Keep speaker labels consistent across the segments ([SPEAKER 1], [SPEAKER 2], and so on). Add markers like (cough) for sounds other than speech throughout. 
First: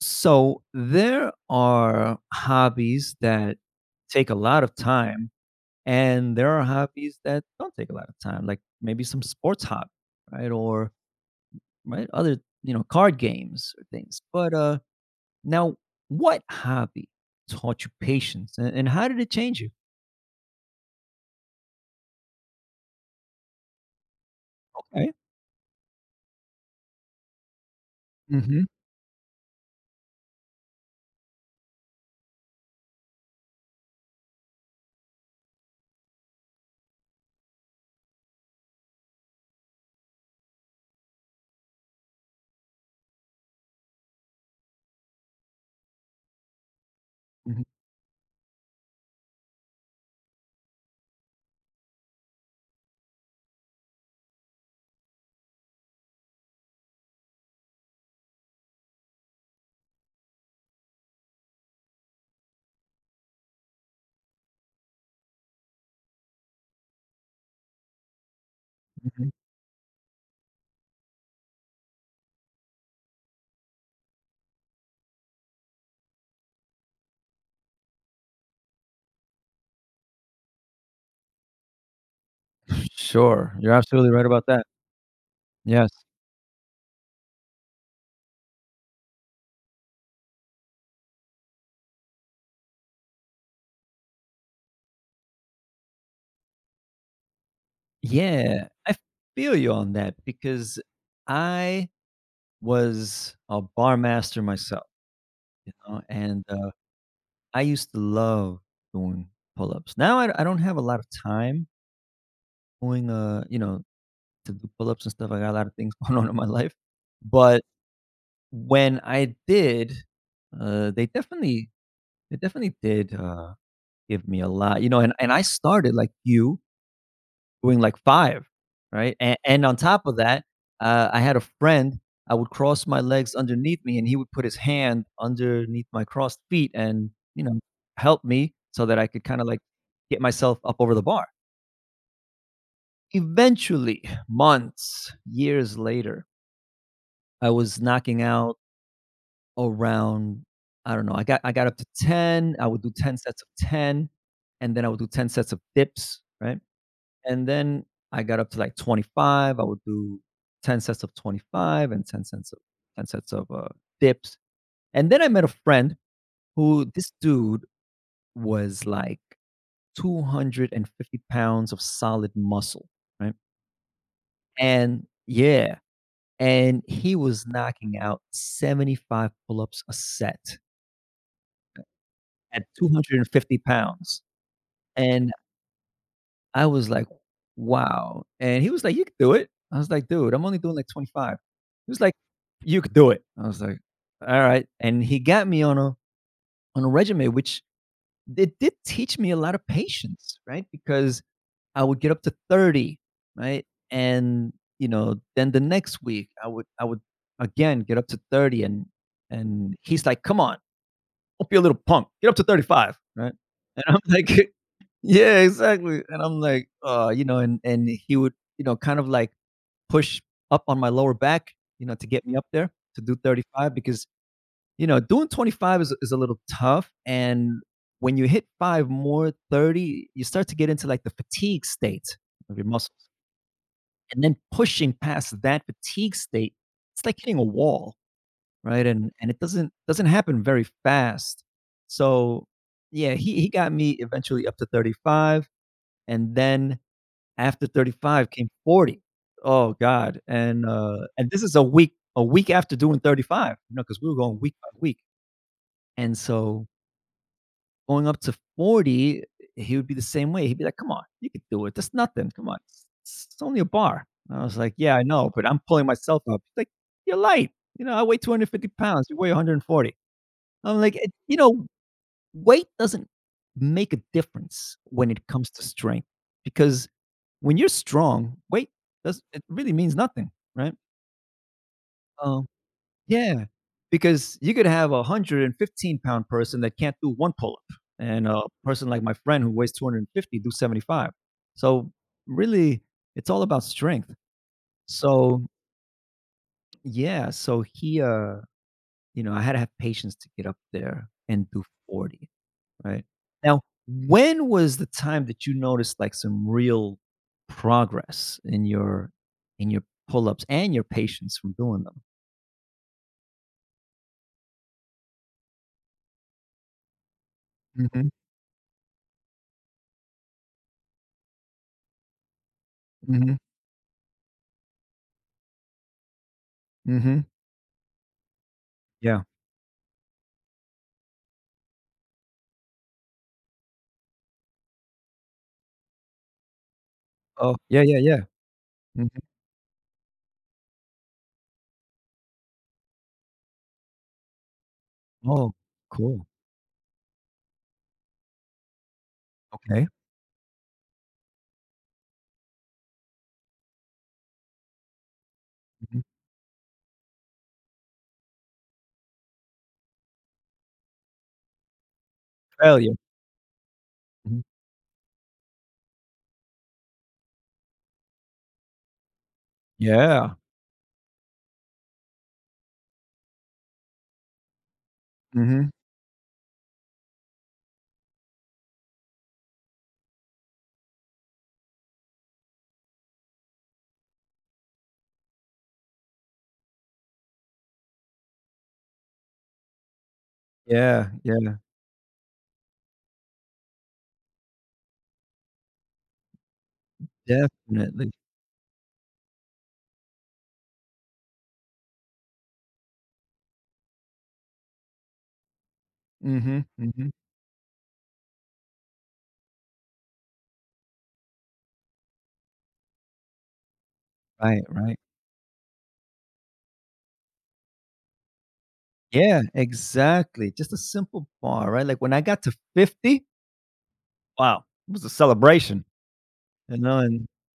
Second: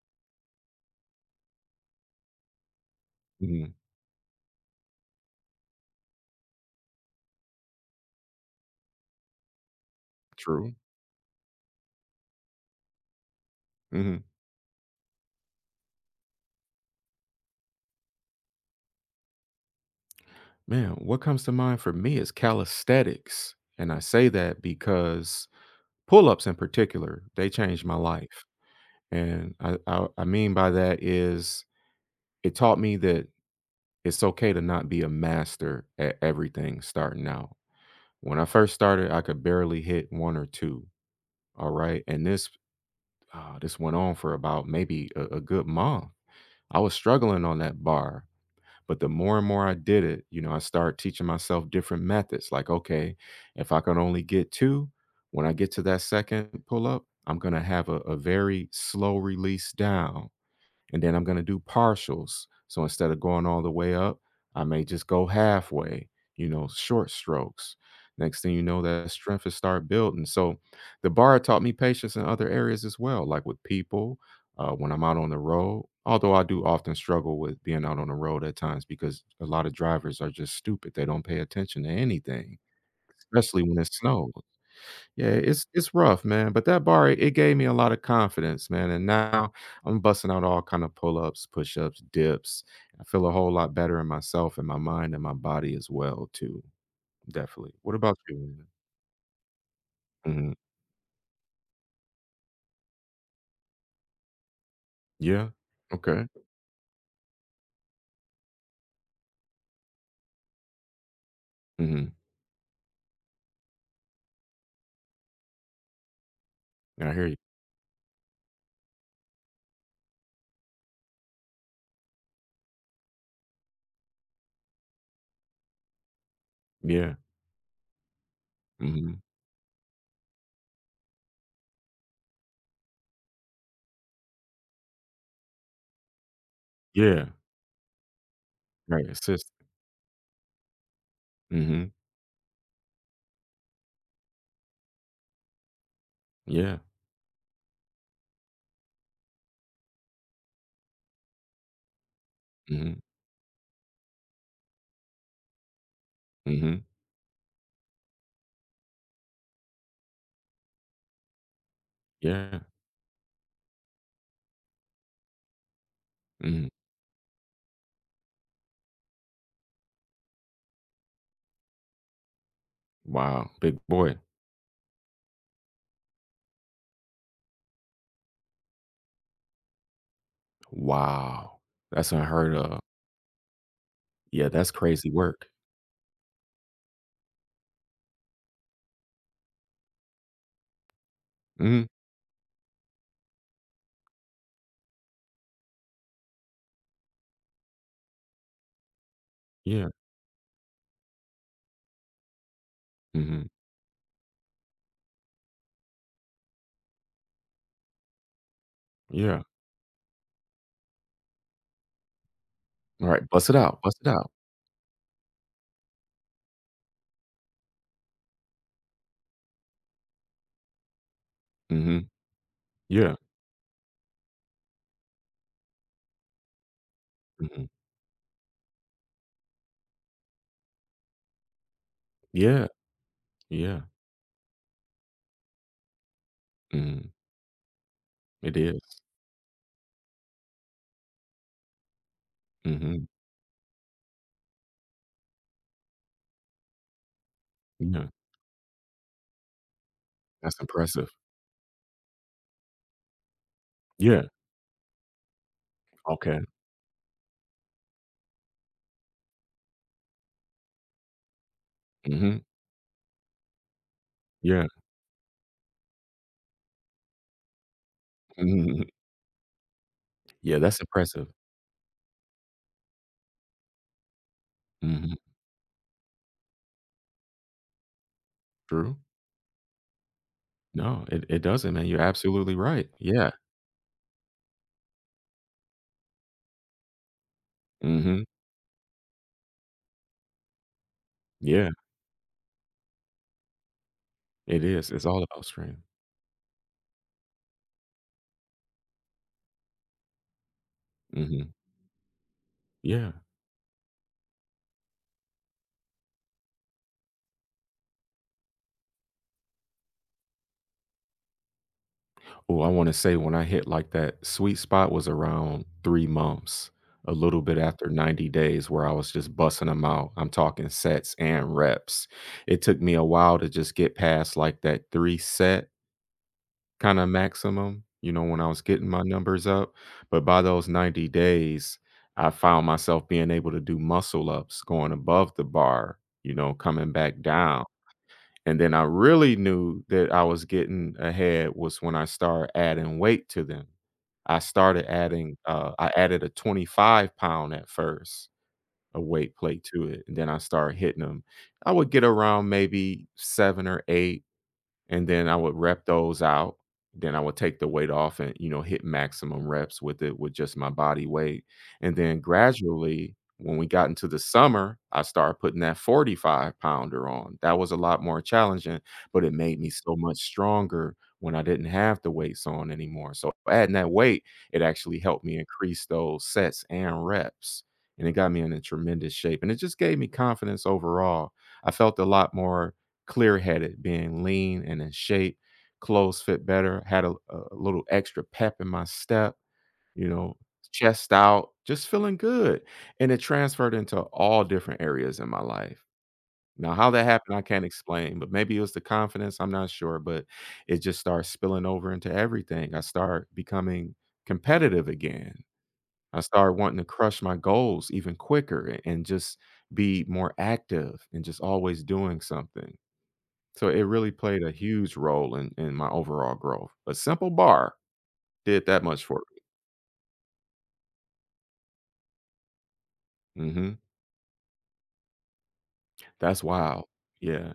[SPEAKER 1] So there are hobbies that
[SPEAKER 2] Mhm.
[SPEAKER 1] take a lot of time, and there are hobbies that don't take a lot of time, like maybe some sports hobby, right?
[SPEAKER 2] True.
[SPEAKER 1] Or right, other, card games or things.
[SPEAKER 2] Mhm.
[SPEAKER 1] But now what hobby taught you patience and how did it change you?
[SPEAKER 2] Man, what comes to mind for me is calisthenics, and I say that
[SPEAKER 1] Okay.
[SPEAKER 2] because pull-ups in particular, they changed my life,
[SPEAKER 1] Hmm.
[SPEAKER 2] and I mean by that is it taught me that it's okay to not be a master at everything starting out. When I first started, I could barely hit 1 or 2, all right? And this went on for about maybe a good month. I was struggling on
[SPEAKER 1] Hmm.
[SPEAKER 2] that bar. But the more and more I did it, you know, I started teaching myself different methods. Like, okay, if I can only get two, when I get to that second pull up, I'm going to have a very slow release down, and then I'm going to do partials. So instead of going all the way up, I may just go halfway, you know, short strokes. Next thing you know, that
[SPEAKER 1] Hmm.
[SPEAKER 2] strength is start building. So the bar taught me patience in other areas as well, like with people, when I'm out on the road. Although I do often struggle with being out on the road at times because a lot of drivers are just stupid. They don't pay attention to anything,
[SPEAKER 1] Sure.
[SPEAKER 2] especially
[SPEAKER 1] You're
[SPEAKER 2] when it
[SPEAKER 1] absolutely right
[SPEAKER 2] snows.
[SPEAKER 1] about that.
[SPEAKER 2] Yeah, it's
[SPEAKER 1] Yes.
[SPEAKER 2] it's rough, man, but that bar, it gave me a lot of confidence, man, and now I'm busting out all kind of pull-ups, push-ups, dips. I feel a whole lot better in myself and my mind and my body as well too, definitely. What about you,
[SPEAKER 1] Yeah,
[SPEAKER 2] man?
[SPEAKER 1] I feel you on that
[SPEAKER 2] Mhm.
[SPEAKER 1] because I was a bar master myself.
[SPEAKER 2] Yeah.
[SPEAKER 1] You know,
[SPEAKER 2] Okay.
[SPEAKER 1] and, I used to love doing pull-ups. Now I don't have a lot of time
[SPEAKER 2] Mhm.
[SPEAKER 1] doing, uh, you know, to do pull-ups and stuff. I got a lot of things (laughs) going on in my life,
[SPEAKER 2] I hear you.
[SPEAKER 1] but when I did, uh, they definitely they definitely did, give me a lot, and I started like you
[SPEAKER 2] Yeah.
[SPEAKER 1] doing like 5, right?
[SPEAKER 2] Mhm.
[SPEAKER 1] And on top of that, I had a friend, I would cross my legs underneath me, and he would put his hand underneath my crossed feet and,
[SPEAKER 2] Yeah.
[SPEAKER 1] help me so that I
[SPEAKER 2] Right,
[SPEAKER 1] could kinda,
[SPEAKER 2] assist.
[SPEAKER 1] like, get myself up over the bar.
[SPEAKER 2] Mhm.
[SPEAKER 1] Eventually, (sighs) months, years later,
[SPEAKER 2] Yeah.
[SPEAKER 1] I was knocking out around, I don't know, I got up to 10. I would do
[SPEAKER 2] Mhm.
[SPEAKER 1] 10 sets of 10, and then I would do 10 sets of dips, right?
[SPEAKER 2] Mhm.
[SPEAKER 1] And then I got up to like 25. I would do 10 sets of 25 and 10 cents of
[SPEAKER 2] Yeah.
[SPEAKER 1] 10 sets of dips. And then I met a friend
[SPEAKER 2] Mhm.
[SPEAKER 1] who this dude was like 250 pounds of solid muscle, right?
[SPEAKER 2] Wow, big boy.
[SPEAKER 1] And yeah, and he was knocking out 75 pull-ups a set
[SPEAKER 2] Wow. That's unheard
[SPEAKER 1] at
[SPEAKER 2] of.
[SPEAKER 1] 250 pounds.
[SPEAKER 2] Yeah, that's crazy
[SPEAKER 1] And
[SPEAKER 2] work.
[SPEAKER 1] I was like, "Wow," and he was like, "You could do it." I was like, "Dude, I'm only doing like 25."
[SPEAKER 2] Mhm.
[SPEAKER 1] He was like, "You could do it." I was like, "Alright," and he got me on a regimen, which it did teach me a lot of
[SPEAKER 2] Yeah.
[SPEAKER 1] patience, right? Because I would get up to 30,
[SPEAKER 2] Mhm.
[SPEAKER 1] right? And, then the next week, I would again get up to 30, and
[SPEAKER 2] Yeah.
[SPEAKER 1] and he's like, "Come on, don't be a little punk. Get up to 35,"
[SPEAKER 2] All right.
[SPEAKER 1] right?
[SPEAKER 2] Bust it out,
[SPEAKER 1] And
[SPEAKER 2] bust
[SPEAKER 1] I'm
[SPEAKER 2] it out.
[SPEAKER 1] like, (laughs) yeah, exactly. And I'm like, and he would, kind of like push up on my lower back, to
[SPEAKER 2] Mhm.
[SPEAKER 1] get me up there to do
[SPEAKER 2] Yeah.
[SPEAKER 1] 35 because, doing 25 is a little tough. And
[SPEAKER 2] Mhm.
[SPEAKER 1] when you hit five more 30, you start to get into like the fatigue state of your
[SPEAKER 2] Yeah,
[SPEAKER 1] muscles.
[SPEAKER 2] yeah.
[SPEAKER 1] And then pushing past that fatigue state, it's
[SPEAKER 2] Mhm.
[SPEAKER 1] like hitting a wall,
[SPEAKER 2] It
[SPEAKER 1] right?
[SPEAKER 2] is.
[SPEAKER 1] And it doesn't happen very fast. So,
[SPEAKER 2] Mhm.
[SPEAKER 1] yeah, he got me eventually up to 35, and then after
[SPEAKER 2] Yeah.
[SPEAKER 1] 35 came 40. Oh god,
[SPEAKER 2] That's
[SPEAKER 1] and, uh,
[SPEAKER 2] impressive.
[SPEAKER 1] and this is a week after doing 35, because we were
[SPEAKER 2] Yeah.
[SPEAKER 1] going week by week, and
[SPEAKER 2] Okay.
[SPEAKER 1] so going up to 40, he would be the same way. He'd be like, "Come on, you could do it. That's nothing.
[SPEAKER 2] Mhm.
[SPEAKER 1] Come on, it's only a bar." And I was
[SPEAKER 2] Yeah.
[SPEAKER 1] like, "Yeah, I know, but I'm pulling myself up." He's like, "You're light. You know, I weigh 250
[SPEAKER 2] Hmm. (laughs)
[SPEAKER 1] pounds. You weigh 140."
[SPEAKER 2] Yeah,
[SPEAKER 1] I'm
[SPEAKER 2] that's
[SPEAKER 1] like,
[SPEAKER 2] impressive.
[SPEAKER 1] weight doesn't make a difference when
[SPEAKER 2] Mhm.
[SPEAKER 1] it comes to strength, because when you're strong, weight
[SPEAKER 2] True.
[SPEAKER 1] does it really means nothing, right?
[SPEAKER 2] No, it doesn't, man. You're
[SPEAKER 1] Um,
[SPEAKER 2] absolutely right. Yeah.
[SPEAKER 1] yeah, because you could have a 115-pound person that can't do 1 pull-up
[SPEAKER 2] Mhm.
[SPEAKER 1] and a person like my friend who weighs 250 do 75.
[SPEAKER 2] Yeah.
[SPEAKER 1] So, really, it's all about strength.
[SPEAKER 2] It is. It's all
[SPEAKER 1] So,
[SPEAKER 2] about stream.
[SPEAKER 1] yeah, so he, I had to have patience to get up there and
[SPEAKER 2] Mhm.
[SPEAKER 1] do 40. Right.
[SPEAKER 2] Yeah.
[SPEAKER 1] Now, when was the time that you noticed like some real progress in your pull-ups and your patience from doing them?
[SPEAKER 2] Well, I wanna say when I hit, like, that sweet spot was around 3 months, a little bit after
[SPEAKER 1] Mhm,
[SPEAKER 2] 90 days where I was just busting them out. I'm talking sets and reps. It took me a
[SPEAKER 1] mhm,
[SPEAKER 2] while to just get past, like, that 3 set kinda
[SPEAKER 1] mhm.
[SPEAKER 2] maximum, you know, when I was getting my
[SPEAKER 1] Yeah.
[SPEAKER 2] numbers up, but by those 90 days, I found myself being able to do muscle ups, going above the bar, you know, coming back
[SPEAKER 1] Oh,
[SPEAKER 2] down.
[SPEAKER 1] yeah, yeah, yeah.
[SPEAKER 2] And then I
[SPEAKER 1] Mhm.
[SPEAKER 2] really knew that I was getting ahead was when I started adding weight to them. I started adding,
[SPEAKER 1] Oh,
[SPEAKER 2] I added
[SPEAKER 1] cool.
[SPEAKER 2] a 25-pound at first, a weight plate to
[SPEAKER 1] Okay.
[SPEAKER 2] it. And then I started hitting them. I would get around maybe seven or eight and then I would rep
[SPEAKER 1] Mhm.
[SPEAKER 2] those out. Then I would take the weight off and, you know, hit maximum reps with it with just my body weight. And then
[SPEAKER 1] Failure.
[SPEAKER 2] gradually, when we got into the
[SPEAKER 1] Mhm.
[SPEAKER 2] summer, I started putting that 45 pounder on. That was a lot more challenging, but it made me so much
[SPEAKER 1] Yeah.
[SPEAKER 2] stronger when I didn't have the weights on anymore. So adding that weight, it actually helped me
[SPEAKER 1] Mhm.
[SPEAKER 2] increase those sets and reps. And it got me in a tremendous shape. And it just gave me confidence overall. I felt a lot more clear headed, being lean and in shape. Clothes fit better, had a little extra pep in my step, you know,
[SPEAKER 1] Yeah,
[SPEAKER 2] chest out,
[SPEAKER 1] yeah,
[SPEAKER 2] just feeling good. And it transferred into all different areas in my life. Now, how that happened, I can't
[SPEAKER 1] definitely.
[SPEAKER 2] explain, but maybe it was the confidence. I'm not sure, but it just starts spilling over into everything. I start becoming competitive again. I started
[SPEAKER 1] Mhm,
[SPEAKER 2] wanting to
[SPEAKER 1] mhm.
[SPEAKER 2] crush my goals even quicker and just be more active and just always doing something. So it really played a
[SPEAKER 1] Right,
[SPEAKER 2] huge
[SPEAKER 1] right.
[SPEAKER 2] role in my overall growth. A simple bar did that much for
[SPEAKER 1] Yeah, exactly. Just a simple bar, right? Like when I got to 50,
[SPEAKER 2] me. Mhm.
[SPEAKER 1] wow, it was a celebration,
[SPEAKER 2] That's wild.
[SPEAKER 1] and
[SPEAKER 2] Yeah.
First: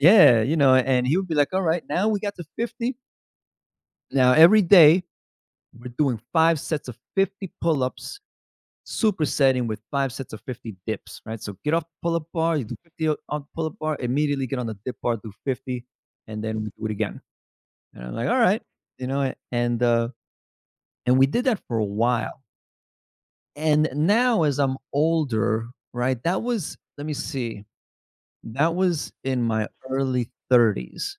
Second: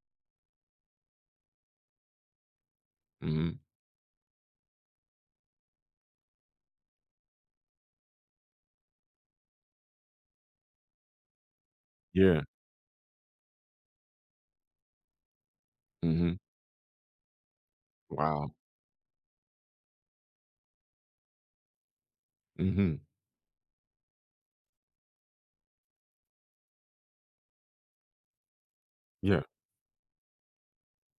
[SPEAKER 1] yeah, and he would be like, "All right, now we got to 50.
[SPEAKER 2] Mhm.
[SPEAKER 1] Now every day we're doing 5 sets of 50 pull-ups, supersetting with 5 sets of 50 dips," right? So get off the pull-up
[SPEAKER 2] Yeah.
[SPEAKER 1] bar, you do 50 o on the pull-up bar, immediately get on the dip bar, do 50,
[SPEAKER 2] Mhm.
[SPEAKER 1] and then we do it again. And I'm like, "All
[SPEAKER 2] Wow.
[SPEAKER 1] right." You know, and, uh, and we did that for a while.
[SPEAKER 2] Mhm.
[SPEAKER 1] And now as I'm older, right, that was let me see, that was in
[SPEAKER 2] Yeah.
[SPEAKER 1] my early 30s.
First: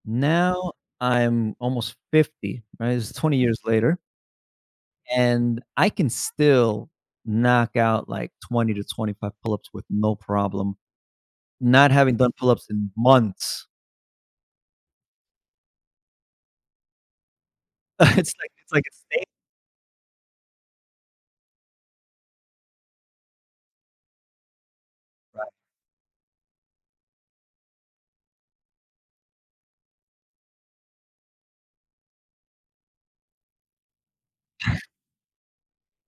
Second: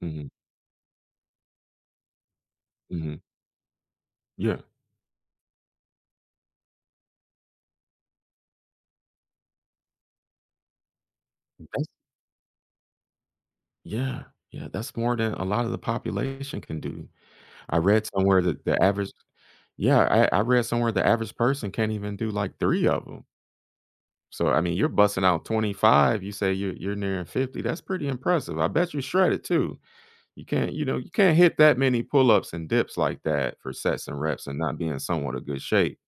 [SPEAKER 2] Mhm.
[SPEAKER 1] Now I'm almost 50, right? It's
[SPEAKER 2] Mhm.
[SPEAKER 1] 20 years later,
[SPEAKER 2] Yeah.
[SPEAKER 1] and I can still knock out like 20 to 25 pull-ups with no problem,
[SPEAKER 2] That's
[SPEAKER 1] not having done pull-ups in months.
[SPEAKER 2] yeah. Yeah, that's more than a lot of the population can do. I read
[SPEAKER 1] (laughs) It's
[SPEAKER 2] somewhere
[SPEAKER 1] like
[SPEAKER 2] that
[SPEAKER 1] it's
[SPEAKER 2] the
[SPEAKER 1] like a
[SPEAKER 2] average
[SPEAKER 1] state.
[SPEAKER 2] Yeah, I read somewhere the average person can't even do like 3 of them. So, I mean, you're busting out 25, you say you're nearing 50, that's pretty impressive. I bet you shred it too. You can't hit that many pull-ups and dips like that for sets and reps and not be in somewhat of good shape.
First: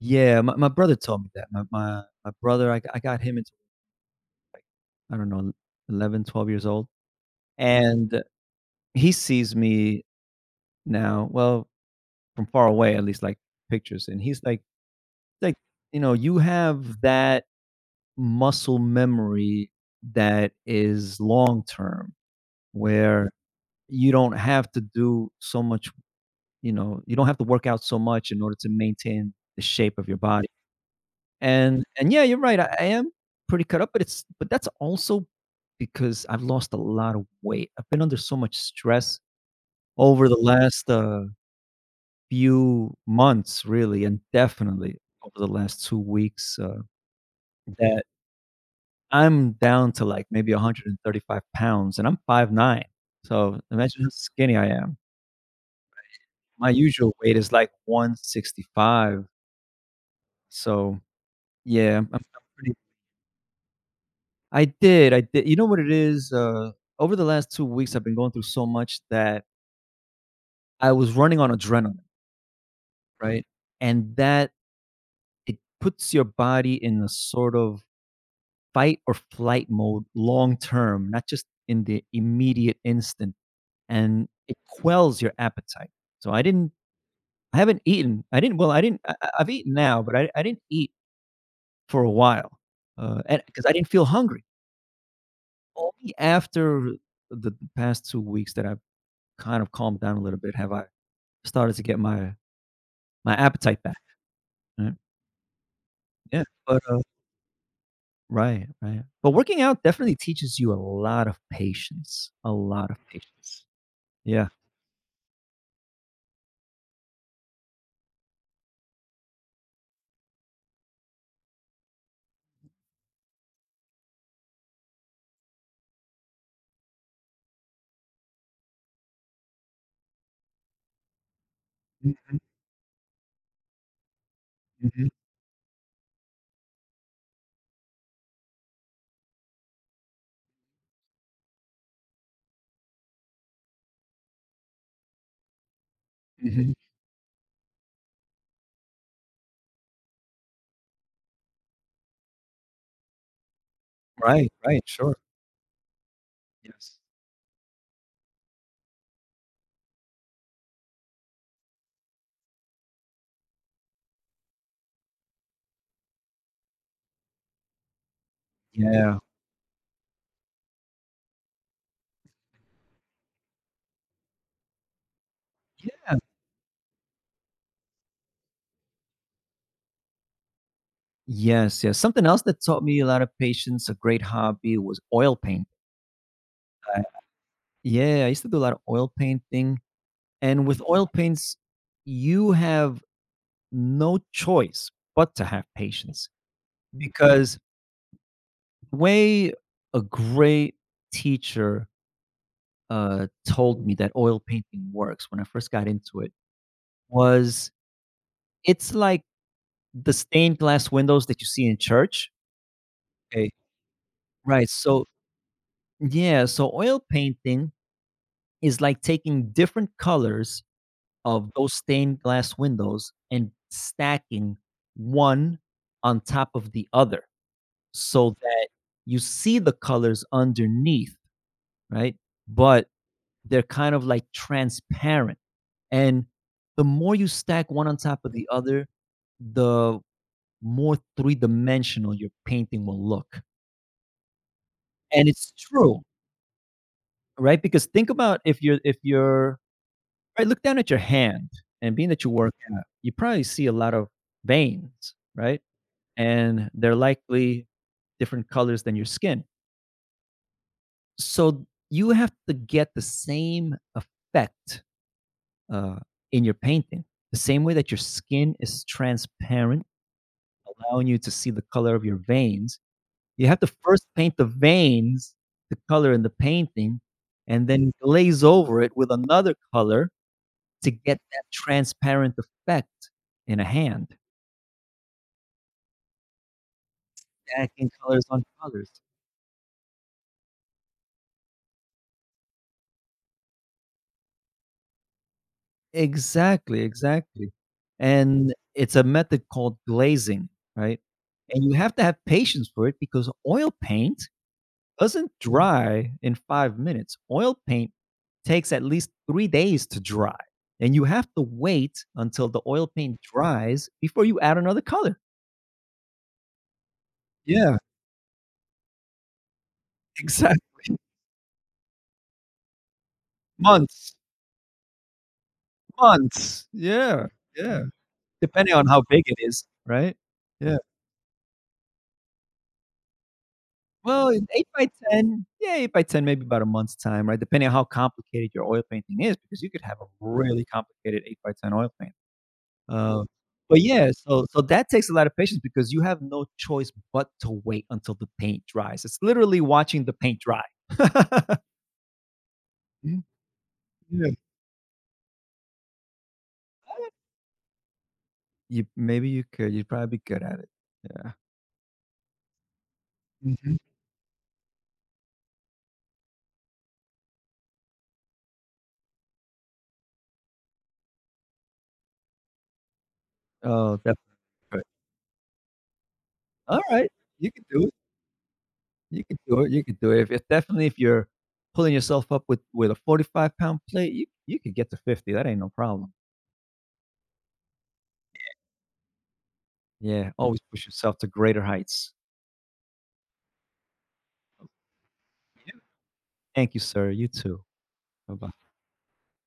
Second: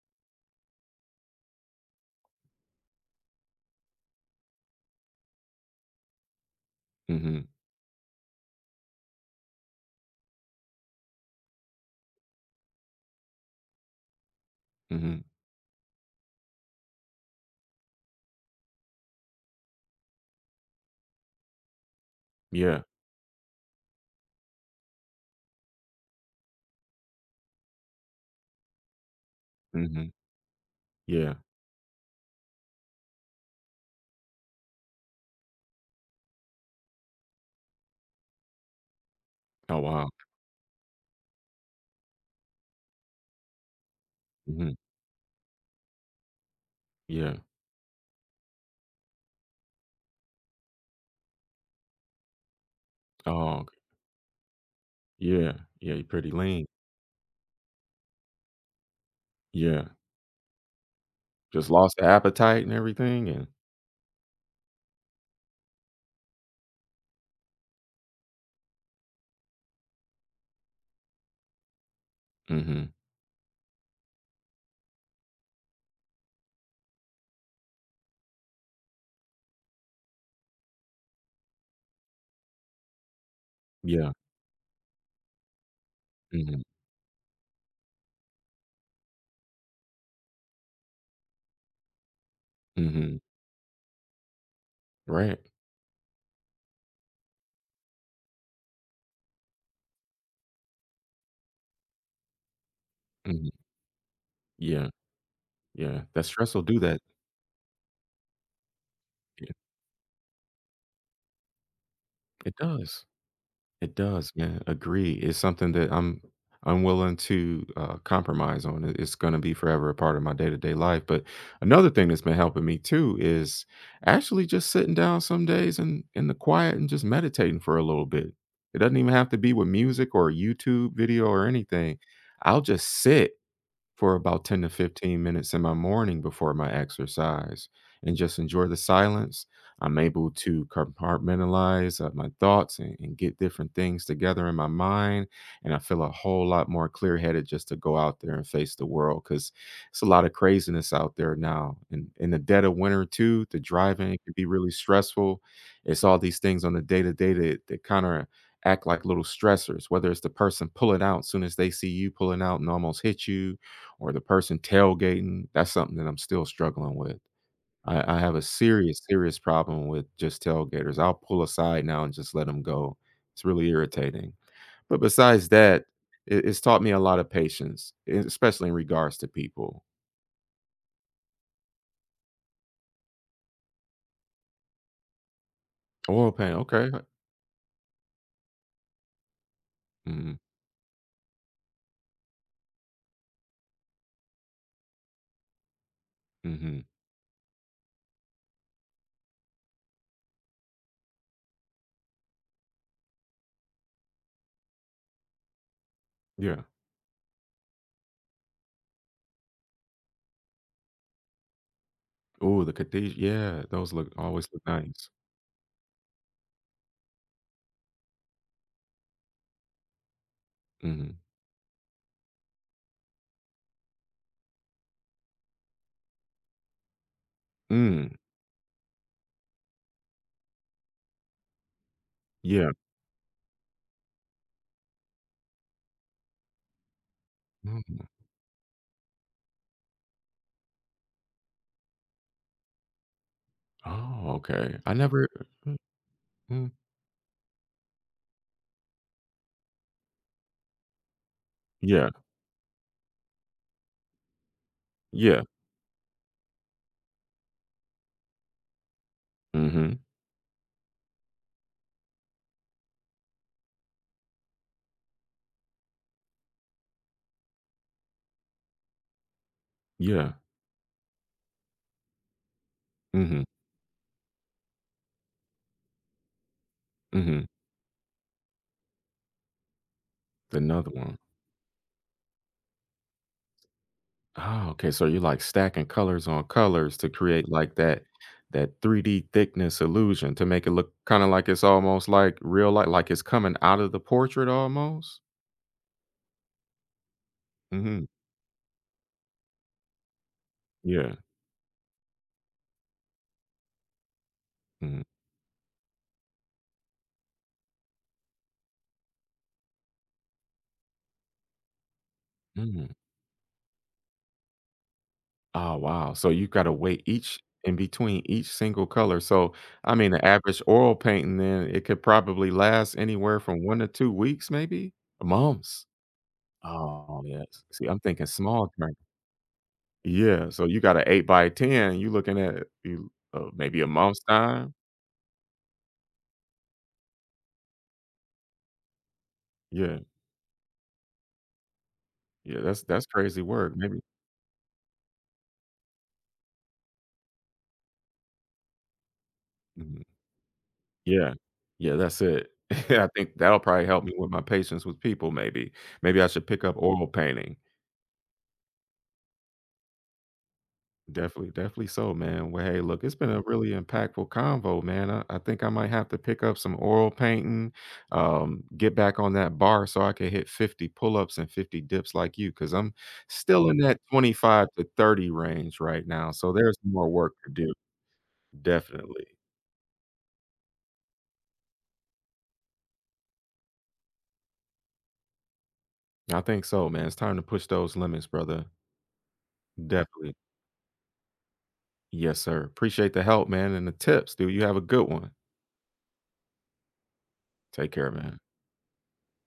[SPEAKER 1] Yeah, my brother told me that. My brother, I got him into, I don't know, 11, 12 years old,
[SPEAKER 2] Mhm,
[SPEAKER 1] and he sees me now, well, from far away, at least, like, pictures, and he's like
[SPEAKER 2] mhm,
[SPEAKER 1] like, "you have that" muscle memory that is long term,
[SPEAKER 2] yeah,
[SPEAKER 1] where you don't have to do so much, you don't have to work out so much in order to maintain the shape of
[SPEAKER 2] mhm,
[SPEAKER 1] your body.
[SPEAKER 2] yeah.
[SPEAKER 1] And yeah, you're right. I am pretty cut up, but it's but that's also because I've lost a lot of weight. I've been under so much stress
[SPEAKER 2] Oh, wow.
[SPEAKER 1] over the last few months, really, and
[SPEAKER 2] Mhm,
[SPEAKER 1] definitely over the last 2 weeks. Uh,
[SPEAKER 2] yeah.
[SPEAKER 1] that I'm down to, like, maybe 135 pounds, and I'm 5'9". So,
[SPEAKER 2] Oh, okay.
[SPEAKER 1] imagine how skinny I am.
[SPEAKER 2] Yeah, yeah, you're pretty lean.
[SPEAKER 1] My usual weight is, like, 165.
[SPEAKER 2] Yeah.
[SPEAKER 1] So,
[SPEAKER 2] Just lost
[SPEAKER 1] yeah,
[SPEAKER 2] the
[SPEAKER 1] I'm
[SPEAKER 2] appetite and
[SPEAKER 1] pretty.
[SPEAKER 2] everything and
[SPEAKER 1] I did. You know what it is? Over the last 2 weeks, I've been going through so much that I was running on adrenaline,
[SPEAKER 2] mhm,
[SPEAKER 1] right? And that, it puts your body in a sort of fight or flight mode long term, not just in the immediate instant,
[SPEAKER 2] yeah,
[SPEAKER 1] and it quells your appetite. So,
[SPEAKER 2] mhm,
[SPEAKER 1] I haven't eaten. I didn't well, I've eaten now, but I didn't eat for a while,
[SPEAKER 2] mhm,
[SPEAKER 1] and because I didn't feel hungry.
[SPEAKER 2] right,
[SPEAKER 1] Only after the past 2 weeks that I've kind of calmed down a little bit have I started to get my
[SPEAKER 2] mhm,
[SPEAKER 1] appetite back,
[SPEAKER 2] yeah,
[SPEAKER 1] right?
[SPEAKER 2] yeah. That
[SPEAKER 1] Yeah,
[SPEAKER 2] stress will do that.
[SPEAKER 1] right, right. But
[SPEAKER 2] It
[SPEAKER 1] working out definitely teaches you a lot of patience, a
[SPEAKER 2] it
[SPEAKER 1] lot of
[SPEAKER 2] does.
[SPEAKER 1] patience.
[SPEAKER 2] It does,
[SPEAKER 1] Yeah.
[SPEAKER 2] man. Agree. It's something that I'm unwilling to compromise on. It's going to be forever a part of my day to day life. But another thing that's been helping me too is actually just sitting down some days and in the quiet and just meditating for a little bit. It doesn't even have to be with music or a YouTube video or anything.
[SPEAKER 1] Mhm,
[SPEAKER 2] I'll just sit for about 10 to
[SPEAKER 1] mhm,
[SPEAKER 2] 15 minutes in my morning before my exercise and just enjoy the silence. I'm able to compartmentalize my thoughts and get different things together in my mind. And I feel a whole lot
[SPEAKER 1] mhm.
[SPEAKER 2] more clear headed just to go out there and face the world because it's a lot of craziness out there now. And in the dead of winter, too, the driving can be
[SPEAKER 1] Right,
[SPEAKER 2] really
[SPEAKER 1] right, sure.
[SPEAKER 2] stressful. It's all these things on the
[SPEAKER 1] Yes.
[SPEAKER 2] day to day that kind of act like little stressors, whether it's the person pulling out soon as they see you pulling out and almost hit you, or the person tailgating, that's something that I'm still struggling with. I have a serious,
[SPEAKER 1] Yeah.
[SPEAKER 2] serious problem with just tailgaters. I'll pull aside now and just let them go. It's really irritating. But besides that, it's taught me a lot of patience, especially in regards to people.
[SPEAKER 1] Yes, yes. Something else that taught me a lot of patience, a great hobby, was oil paint.
[SPEAKER 2] Oil paint, okay.
[SPEAKER 1] Yeah, I used to do a lot of oil painting.
[SPEAKER 2] Mm-hmm.
[SPEAKER 1] And with oil paints, you have no choice but to have patience
[SPEAKER 2] Hmm.
[SPEAKER 1] because the way a great teacher told me that oil painting works when I first got into it
[SPEAKER 2] Yeah.
[SPEAKER 1] was, it's like the stained glass windows that you see in church.
[SPEAKER 2] Oh, the cathedral.
[SPEAKER 1] Okay.
[SPEAKER 2] Yeah, those look always look
[SPEAKER 1] Right. So,
[SPEAKER 2] nice.
[SPEAKER 1] yeah. So, oil painting is like taking different colors
[SPEAKER 2] Hmm.
[SPEAKER 1] of those stained glass windows and stacking one on top of the other
[SPEAKER 2] Mm,
[SPEAKER 1] so that you see the colors underneath, right?
[SPEAKER 2] yeah.
[SPEAKER 1] But they're kind of like transparent. And the more you stack one on
[SPEAKER 2] Mm.
[SPEAKER 1] top of the other, the more three dimensional your painting will look.
[SPEAKER 2] Oh, okay. I
[SPEAKER 1] And
[SPEAKER 2] never.
[SPEAKER 1] it's
[SPEAKER 2] Mm,
[SPEAKER 1] true,
[SPEAKER 2] mm.
[SPEAKER 1] right? Because think about if you're, right, look down at your hand, and being
[SPEAKER 2] Yeah.
[SPEAKER 1] that you work out, you probably see a lot of veins,
[SPEAKER 2] Yeah.
[SPEAKER 1] right? And they're likely different colors than your skin.
[SPEAKER 2] Hmm.
[SPEAKER 1] So you have to get the same effect uh, in your painting, the same way that your skin is transparent,
[SPEAKER 2] Yeah.
[SPEAKER 1] allowing you to see the color of your veins.
[SPEAKER 2] Hmm.
[SPEAKER 1] You have to first paint the veins, the color in the painting,
[SPEAKER 2] Hmm.
[SPEAKER 1] and then glaze over it with another color
[SPEAKER 2] Another
[SPEAKER 1] to
[SPEAKER 2] one.
[SPEAKER 1] get that transparent effect in a hand,
[SPEAKER 2] Oh, okay, so you're, like, stacking colors on colors to create, like,
[SPEAKER 1] stacking
[SPEAKER 2] that
[SPEAKER 1] colors on
[SPEAKER 2] that
[SPEAKER 1] colors.
[SPEAKER 2] 3D thickness illusion to make it look kinda like it's almost, like, real li like it's coming out of the portrait almost?
[SPEAKER 1] Exactly, exactly.
[SPEAKER 2] Mhm.
[SPEAKER 1] And it's a method called glazing, right?
[SPEAKER 2] Yeah.
[SPEAKER 1] And you have to have patience for it because oil paint
[SPEAKER 2] Mhm.
[SPEAKER 1] doesn't dry in 5 minutes. Oil paint takes at least 3 days to dry, and you have to wait until the oil
[SPEAKER 2] Mm.
[SPEAKER 1] paint dries before you add another color.
[SPEAKER 2] Oh, wow. So you gotta wait each in
[SPEAKER 1] Yeah,
[SPEAKER 2] between each single color, so, I mean, the average
[SPEAKER 1] exactly.
[SPEAKER 2] oil painting then, it could probably last anywhere from 1 to 2
[SPEAKER 1] Months,
[SPEAKER 2] weeks maybe? Months.
[SPEAKER 1] months.
[SPEAKER 2] Oh,
[SPEAKER 1] Yeah,
[SPEAKER 2] yes.
[SPEAKER 1] yeah.
[SPEAKER 2] See, I'm thinking small
[SPEAKER 1] Depending on
[SPEAKER 2] term.
[SPEAKER 1] how big it is, right?
[SPEAKER 2] Yeah, so
[SPEAKER 1] Yeah.
[SPEAKER 2] you got a 8 by 10, you looking at you maybe a month's
[SPEAKER 1] Well, in 8
[SPEAKER 2] time?
[SPEAKER 1] by 10, yeah, 8 by 10, maybe about a month's time, right? Depending on how complicated your oil painting is, because you could have
[SPEAKER 2] Yeah,
[SPEAKER 1] a really complicated 8 by 10 oil paint.
[SPEAKER 2] yeah, that's
[SPEAKER 1] Uh,
[SPEAKER 2] crazy work,
[SPEAKER 1] but
[SPEAKER 2] maybe
[SPEAKER 1] yeah, so that takes a lot of patience because you have no choice but to wait until the paint dries. It's literally
[SPEAKER 2] mhm,
[SPEAKER 1] watching the paint dry.
[SPEAKER 2] yeah,
[SPEAKER 1] (laughs)
[SPEAKER 2] yeah, that's it. (laughs) I
[SPEAKER 1] Mhm,
[SPEAKER 2] think that'll probably help me
[SPEAKER 1] yeah.
[SPEAKER 2] with my patience with people maybe. Maybe I should pick up oil painting.
[SPEAKER 1] You maybe you could, you'd probably be good at it. Yeah.
[SPEAKER 2] Definitely, definitely so, man. Well, hey, look, it's been a really
[SPEAKER 1] Mhm.
[SPEAKER 2] impactful convo, man. I think I might have to pick up some oil painting, get back on that bar so I can hit 50 pull ups and 50 dips like you, because I'm still in
[SPEAKER 1] Oh,
[SPEAKER 2] that
[SPEAKER 1] that's
[SPEAKER 2] 25
[SPEAKER 1] good.
[SPEAKER 2] to 30 range right now. So there's more
[SPEAKER 1] Alright,
[SPEAKER 2] work to
[SPEAKER 1] you can
[SPEAKER 2] do.
[SPEAKER 1] do it. You
[SPEAKER 2] Definitely.
[SPEAKER 1] can do it, you can do it. If definitely if you're pulling yourself up with a 45-pound plate, you could get to 50, that ain't no problem.
[SPEAKER 2] I think so, man. It's time to push those limits, brother.
[SPEAKER 1] Yeah,
[SPEAKER 2] Definitely.
[SPEAKER 1] always push yourself to greater heights.
[SPEAKER 2] Yes, sir. Appreciate the help, man, and the tips, dude. You have a good one.
[SPEAKER 1] Yeah. Thank you, sir. You too.
[SPEAKER 2] Take care, man.
[SPEAKER 1] Bye-bye.